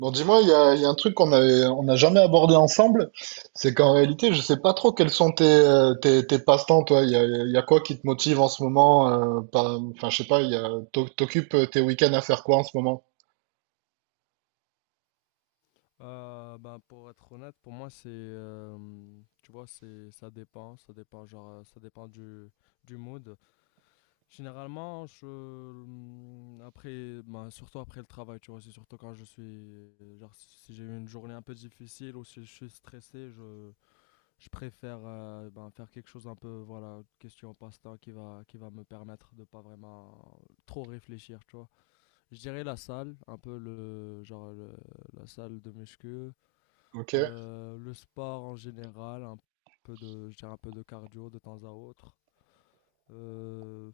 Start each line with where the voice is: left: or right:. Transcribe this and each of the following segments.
right: Bon, dis-moi, il y a un truc on n'a jamais abordé ensemble, c'est qu'en réalité, je sais pas trop quels sont tes passe-temps, toi. Il y a quoi qui te motive en ce moment, enfin, je sais pas, il y a, t'occupes tes week-ends à faire quoi en ce moment?
left: Pour être honnête, pour moi, tu vois, ça dépend, ça dépend, ça dépend du mood. Généralement, après, ben, surtout après le travail, tu vois, c'est surtout quand je suis, genre, si j'ai eu une journée un peu difficile ou si je suis stressé, je préfère, ben, faire quelque chose un peu, voilà, question passe-temps qui va me permettre de pas vraiment trop réfléchir, tu vois. Je dirais la salle, un peu la salle de muscu.
right: Ok.
left: Le sport en général, un peu de, je dirais un peu de cardio de temps à autre. Euh,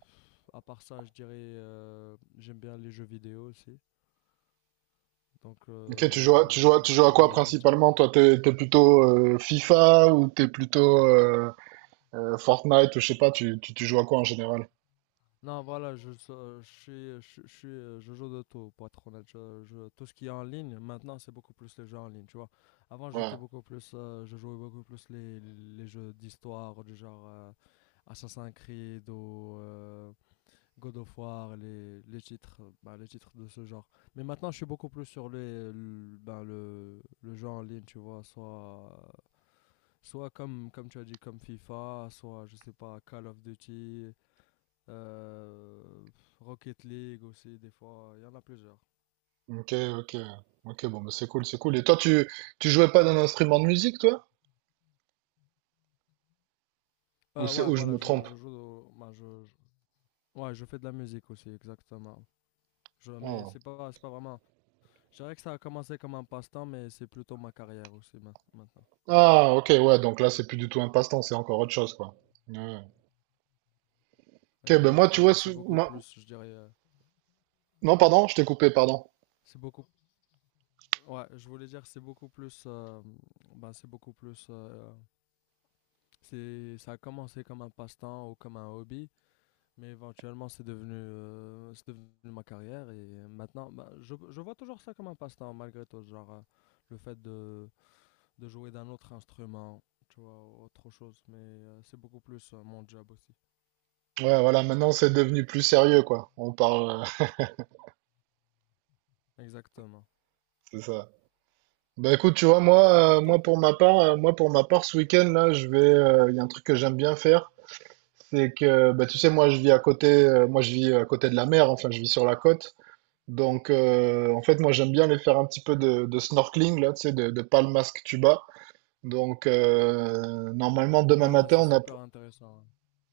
left: à part ça, je dirais, j'aime bien les jeux vidéo aussi. Donc
right: Ok, tu joues à, tu
left: euh,
right: joues à, tu joues à quoi
left: voilà, je dirais.
right: principalement? Toi, t'es plutôt FIFA ou t'es plutôt Fortnite ou je sais pas, tu joues à quoi en général?
left: Non, voilà, je suis, je suis, je joue de tout, pour être honnête. Tout ce qui est en ligne, maintenant, c'est beaucoup plus les jeux en ligne, tu vois. Avant,
right: Ouais.
left: j'étais beaucoup plus, je jouais beaucoup plus les jeux d'histoire, du genre Assassin's Creed ou God of War, les titres, bah, les titres de ce genre. Mais maintenant, je suis beaucoup plus sur les, le, ben, le jeu en ligne, tu vois, soit comme tu as dit, comme FIFA, soit, je sais pas, Call of Duty, euh, Rocket League aussi, des fois, il y en a plusieurs.
right: Ok, ok. Ok, bon, bah, c'est cool, c'est cool. Et toi, tu jouais pas d'un instrument de musique, toi? Ou c'est,
left: Ouais,
right: ou je me
left: voilà,
right: trompe?
left: je joue, ouais, je fais de la musique aussi, exactement. Je, mais
right: Ah.
left: c'est pas vraiment, je dirais que ça a commencé comme un passe-temps, mais c'est plutôt ma carrière aussi, maintenant.
right: Ah, ok, ouais, donc là, c'est plus du tout un passe-temps, c'est encore autre chose, quoi. Ouais. Ok, ben moi, tu vois,
left: Exactement, c'est
right: sou-
left: beaucoup
right: moi-
left: plus, je dirais.
right: Non, pardon, je t'ai coupé, pardon.
left: C'est beaucoup. Ouais, je voulais dire, c'est beaucoup plus. C'est, ça a commencé comme un passe-temps ou comme un hobby, mais éventuellement, c'est devenu ma carrière. Et maintenant, ben, je vois toujours ça comme un passe-temps, malgré tout. Genre, le fait de jouer d'un autre instrument, tu vois, autre chose. Mais c'est beaucoup plus mon job aussi.
right: Ouais, voilà, maintenant, c'est devenu plus sérieux, quoi. On parle,
left: Exactement.
right: c'est ça. Ben écoute, tu vois,
left: Et
right: moi,
left: pour
right: moi
left: toi?
right: pour ma part, moi pour ma part, ce week-end là, je vais, il y a un truc que j'aime bien faire, c'est que, bah, tu sais, moi, je vis à côté de la mer, enfin, je vis sur la côte, donc, en fait, moi, j'aime bien aller faire un petit peu de snorkeling là, tu sais, de palmasque tuba. Donc, normalement, demain
left: Ah,
right: matin,
left: c'est
right: on a
left: super intéressant.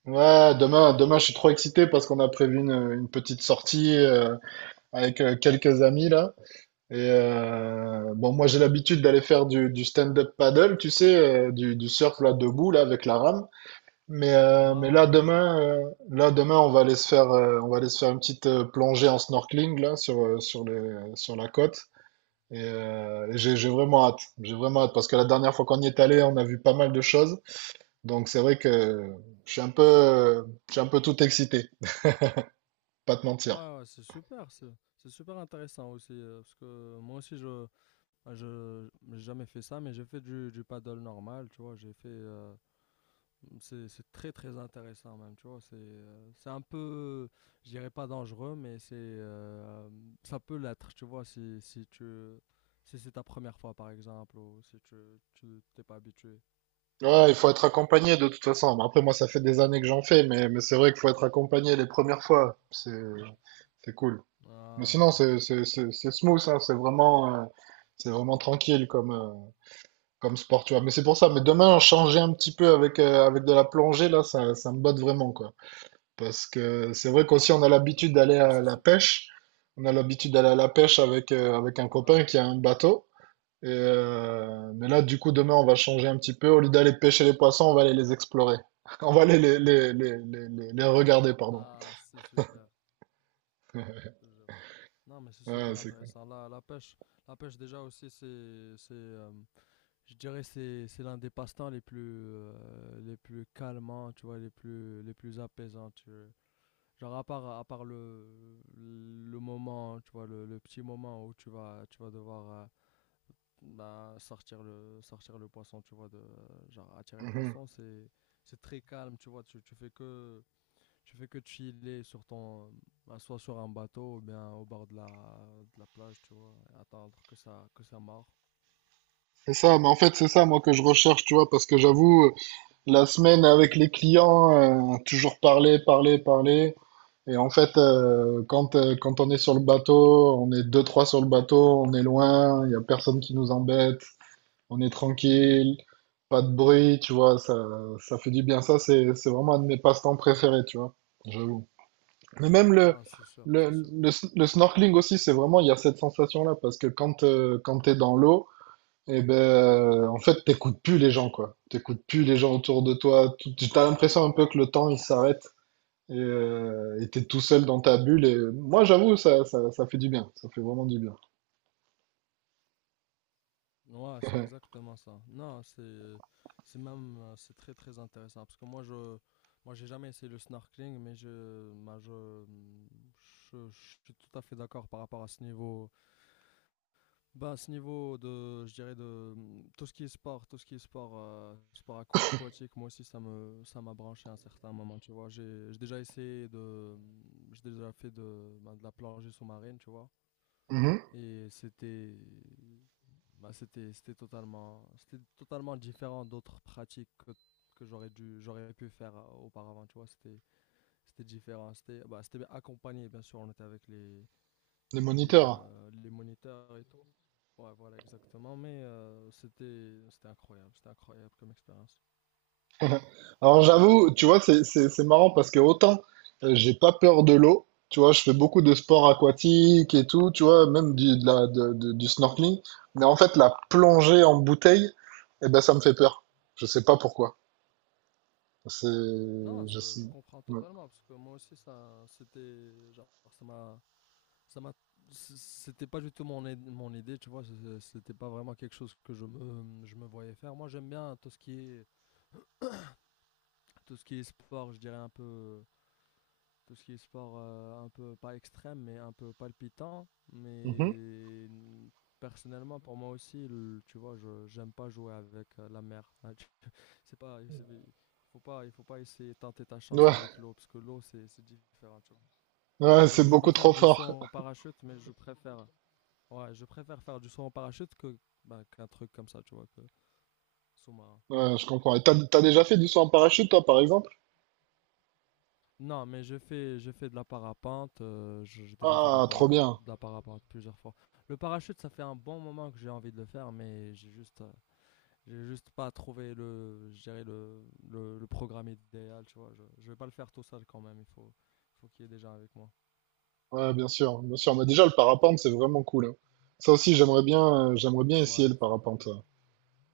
right: ouais, demain, je suis trop excité parce qu'on a prévu une petite sortie avec quelques amis là. Et bon, moi, j'ai l'habitude d'aller faire du stand-up paddle, tu sais, du surf là debout là avec la rame. Mais euh,
left: Ouais,
right: mais
left: ouais,
right: là
left: ouais, je vois.
right: demain, euh, Là demain, on va aller se faire une petite plongée en snorkeling là sur sur les sur la côte. Et j'ai vraiment hâte parce que la dernière fois qu'on y est allé, on a vu pas mal de choses. Donc c'est vrai que je suis un peu tout excité. Pas te mentir.
left: Ouais, ouais, c'est super, c'est super intéressant aussi, parce que moi aussi, je ben, je j'ai jamais fait ça, mais j'ai fait du paddle normal, tu vois, j'ai fait... c'est très très intéressant même, tu vois, c'est un peu, je dirais pas dangereux, mais c'est ça peut l'être, tu vois, si, si tu... Si c'est ta première fois, par exemple, ou si tu t'es pas habitué.
right: Ouais, il faut être accompagné de toute façon. Bon, après, moi, ça fait des années que j'en fais, mais c'est vrai qu'il faut être accompagné les premières fois. C'est cool. Mais
left: Ah, ok.
right: sinon, c'est smooth, hein. C'est vraiment tranquille comme, comme sport, tu vois. Mais c'est pour ça. Mais demain, changer un petit peu avec, avec de la plongée, là, ça me botte vraiment, quoi. Parce que c'est vrai qu'aussi, on a l'habitude d'aller
left: Ah,
right: à
left: c'est
right: la
left: super.
right: pêche. On a l'habitude d'aller à la pêche avec, avec un
left: Ah,
right: copain
left: ok.
right: qui a un bateau. Et mais là, du coup, demain, on va changer un petit peu. Au lieu d'aller pêcher les poissons, on va aller les explorer. On va aller les regarder, pardon.
left: Ah, c'est super, je te jure. Non, mais c'est
right: Ouais,
left: super
right: c'est cool.
left: intéressant. La pêche, la pêche déjà aussi, c'est, je dirais, c'est l'un des passe-temps les plus, les plus calmants, tu vois, les plus apaisants. Tu vois. Genre à part le moment, tu vois, le petit moment où tu vas devoir bah, sortir sortir le poisson, tu vois, de, genre attirer le
right: Mhm.
left: poisson, c'est très calme, tu vois. Tu, tu fais que chiller sur ton, bah, soit sur un bateau ou bien au bord de de la plage, tu vois, et attendre que ça marre.
right: C'est ça, mais en fait, c'est ça, moi, que je recherche, tu vois, parce que j'avoue, la semaine avec les clients, toujours parler. Et en fait, quand on est sur le bateau, on est deux, trois sur le bateau, on est loin, il y a personne qui nous embête. On est tranquille, pas de bruit, tu vois, ça fait du bien. Ça, c'est vraiment un de mes passe-temps préférés, tu vois, j'avoue. Mais même
left: Non, c'est sûr, c'est sûr.
right: le snorkeling aussi, c'est vraiment, il y a cette sensation-là, parce que quand t'es dans l'eau, eh ben, en fait, t'écoutes plus les gens, quoi. T'écoutes plus les gens autour de toi. Tout- T'as l'impression un peu que le temps, il s'arrête. Et t'es tout seul dans ta bulle. Et moi, j'avoue, ça fait du bien. Ça fait vraiment du bien.
left: Ouais, c'est exactement ça. Non, c'est même, c'est très très intéressant parce que moi j'ai jamais essayé le snorkeling, mais je, bah, je suis tout à fait d'accord par rapport à ce niveau. Bah, à ce niveau de, je dirais de tout ce qui est sport, tout ce qui est sport, sport aquatique, moi aussi ça m'a branché à un certain moment, tu vois. J'ai déjà essayé de, j'ai déjà fait de, bah, de la plongée sous-marine, tu vois.
right: Mhm.
left: Et c'était, bah, c'était, c'était totalement différent d'autres pratiques que, j'aurais pu faire auparavant, tu vois. C'était, c'était différent. C'était, bah, c'était accompagné, bien sûr. On était avec
right: Les moniteurs.
left: les moniteurs et tout. Ouais, voilà, exactement. Mais c'était, c'était incroyable comme expérience.
right: Alors j'avoue, tu vois, c'est marrant parce que autant j'ai pas peur de l'eau, tu vois, je fais beaucoup de sports aquatiques et tout, tu vois, même du, de la, de- du snorkeling, mais en fait la plongée en bouteille, eh ben ça me fait peur. Je sais pas pourquoi. C'est,
left: Non,
right: je sais.
left: je comprends
right: Ouais,
left: totalement parce que moi aussi, ça, c'était, genre, ça m'a, c'était pas du tout mon idée, tu vois. C'était pas vraiment quelque chose que je me voyais faire. Moi, j'aime bien tout ce qui est sport, je dirais un peu tout ce qui est sport un peu pas extrême mais un peu palpitant
right: mhm.
left: mais personnellement pour moi aussi tu vois je j'aime pas jouer avec la mer, hein, c'est pas il faut pas, essayer tenter ta chance
right: Ouais,
left: avec l'eau parce que l'eau c'est différent, tu vois,
right: ouais, c'est
left: je peux
right: beaucoup
left: faire
right: trop
left: du saut
right: fort.
left: en parachute mais je préfère ouais je préfère faire du saut en parachute que bah, qu'un truc comme ça, tu vois, que sous-marin.
right: Ouais, je comprends. Et t'as déjà fait du saut en parachute, toi, par exemple?
left: Non, mais je fais de la parapente. J'ai déjà fait de
right: Ah, trop bien.
left: de la parapente plusieurs fois. Le parachute, ça fait un bon moment que j'ai envie de le faire, mais j'ai juste pas trouvé le, je dirais le programme idéal. Tu vois, je vais pas le faire tout seul quand même. Faut qu'il y ait des gens avec moi.
right: Ouais, bien sûr, bien sûr. Mais déjà le parapente, c'est vraiment cool, hein. Ça aussi, j'aimerais bien essayer
left: Ouais,
right: le
left: c'est
right: parapente,
left: super.
right: ouais.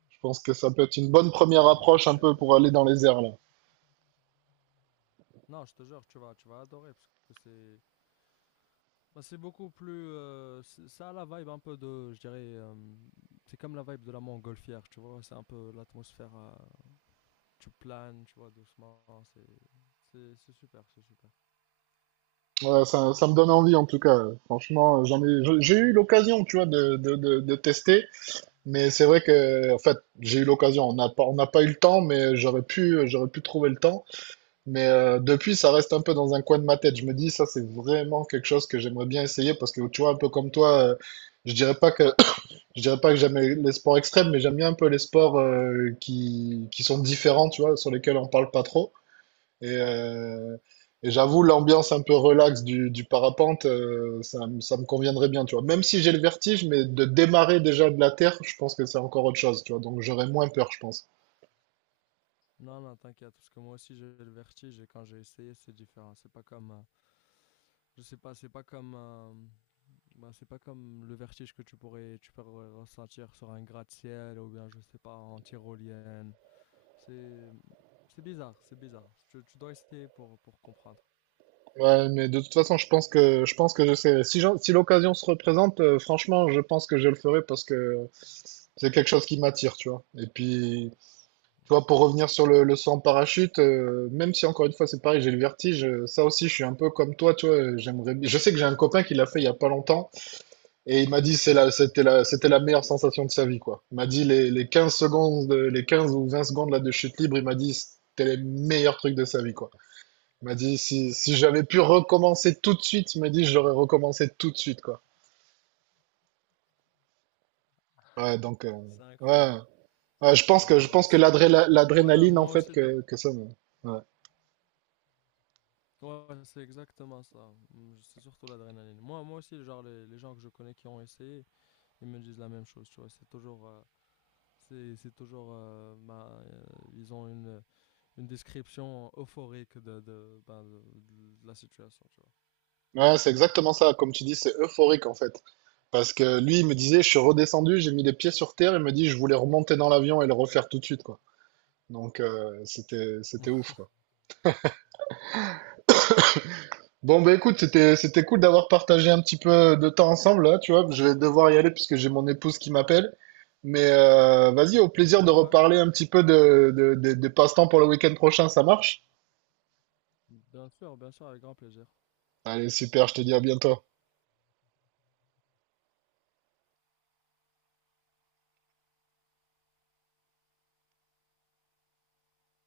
right: Je pense que ça peut être une bonne première
left: Non, non, c'est
right: approche un
left: très,
right: peu
left: très
right: pour aller dans
left: intéressant.
right: les airs là.
left: Non, je te jure, tu vas adorer parce que c'est, bah, c'est beaucoup plus, ça a la vibe un peu de, je dirais. C'est comme la vibe de la montgolfière, tu vois, c'est un peu l'atmosphère tu planes, tu vois, doucement. C'est super, c'est super.
right: Ouais, ça me donne envie en tout cas. Franchement, j'ai eu l'occasion, tu vois, de tester, mais c'est vrai que, en fait, j'ai eu l'occasion. On n'a pas eu le temps, mais j'aurais pu trouver le temps. Mais depuis, ça reste un peu dans un coin de ma tête. Je me dis, ça, c'est vraiment quelque chose que j'aimerais bien essayer parce que, tu vois, un peu comme toi, je dirais pas que, je dirais pas que j'aime les sports extrêmes, mais j'aime bien un peu les sports qui sont différents, tu vois, sur lesquels on parle pas trop. Et,
left: Ouais,
right: euh, et j'avoue, l'ambiance un peu relax du parapente, ça me conviendrait bien, tu vois. Même si j'ai le vertige, mais de démarrer déjà de la terre, je pense que c'est encore autre chose, tu vois. Donc j'aurais moins peur, je pense.
left: non, non, t'inquiète, parce que moi aussi j'ai le vertige et quand j'ai essayé, c'est différent. C'est pas comme, je sais pas, c'est pas comme, ben, c'est pas comme le vertige que tu peux ressentir sur un gratte-ciel ou bien, je sais pas, en tyrolienne. C'est, c'est bizarre, c'est bizarre. Tu dois essayer pour comprendre.
right: Ouais, mais de toute façon, je pense que je sais. Si l'occasion se représente, franchement, je pense que je le ferai parce que c'est quelque chose qui m'attire, tu vois. Et puis, tu vois, pour revenir sur le saut en parachute, même si encore une fois, c'est pareil, j'ai le vertige, ça aussi, je suis un peu comme toi, tu vois. J'aimerais, je sais que j'ai un copain qui l'a fait il y a pas longtemps. Et il m'a dit
left: Ah, ok.
right: c'était la meilleure sensation de sa vie, quoi. Il m'a dit les 15 secondes, les 15 ou 20 secondes là de chute libre, il m'a dit c'était les meilleurs trucs de sa vie, quoi. Il m'a dit si j'avais pu recommencer tout de suite, il m'a dit
left: Ouais.
right: j'aurais recommencé tout de suite, quoi. Ouais, donc,
left: C'est
right: ouais.
left: incroyable. C'est
right: Ouais, je pense que,
left: incroyable, ouais. C'est...
right: l'adrénaline, en
left: Moi
right: fait,
left: aussi,
right: que ça me- ouais.
left: ouais, c'est exactement ça. C'est surtout l'adrénaline. Moi, moi aussi, genre, les gens que je connais qui ont essayé, ils me disent la même chose, tu vois. C'est toujours, ils ont une description euphorique de la situation, tu vois.
right: Ouais, c'est exactement ça. Comme tu dis, c'est euphorique, en fait. Parce que lui, il me disait, je suis redescendu, j'ai mis les pieds sur terre, il me dit, je voulais remonter dans l'avion et le refaire tout de suite, quoi. Donc, c'était, c'était ouf, quoi. Bon, bah
left: Je te
right: écoute,
left: jure.
right: c'était, c'était cool d'avoir partagé un petit peu de temps ensemble, là, tu vois. Je vais devoir y aller puisque j'ai mon épouse qui m'appelle. Mais vas-y, au plaisir de
left: Ouais, ouais.
right: reparler un petit peu des passe-temps pour le week-end prochain, ça marche?
left: Bien sûr, avec grand plaisir.
right: Allez, super, je te dis à bientôt.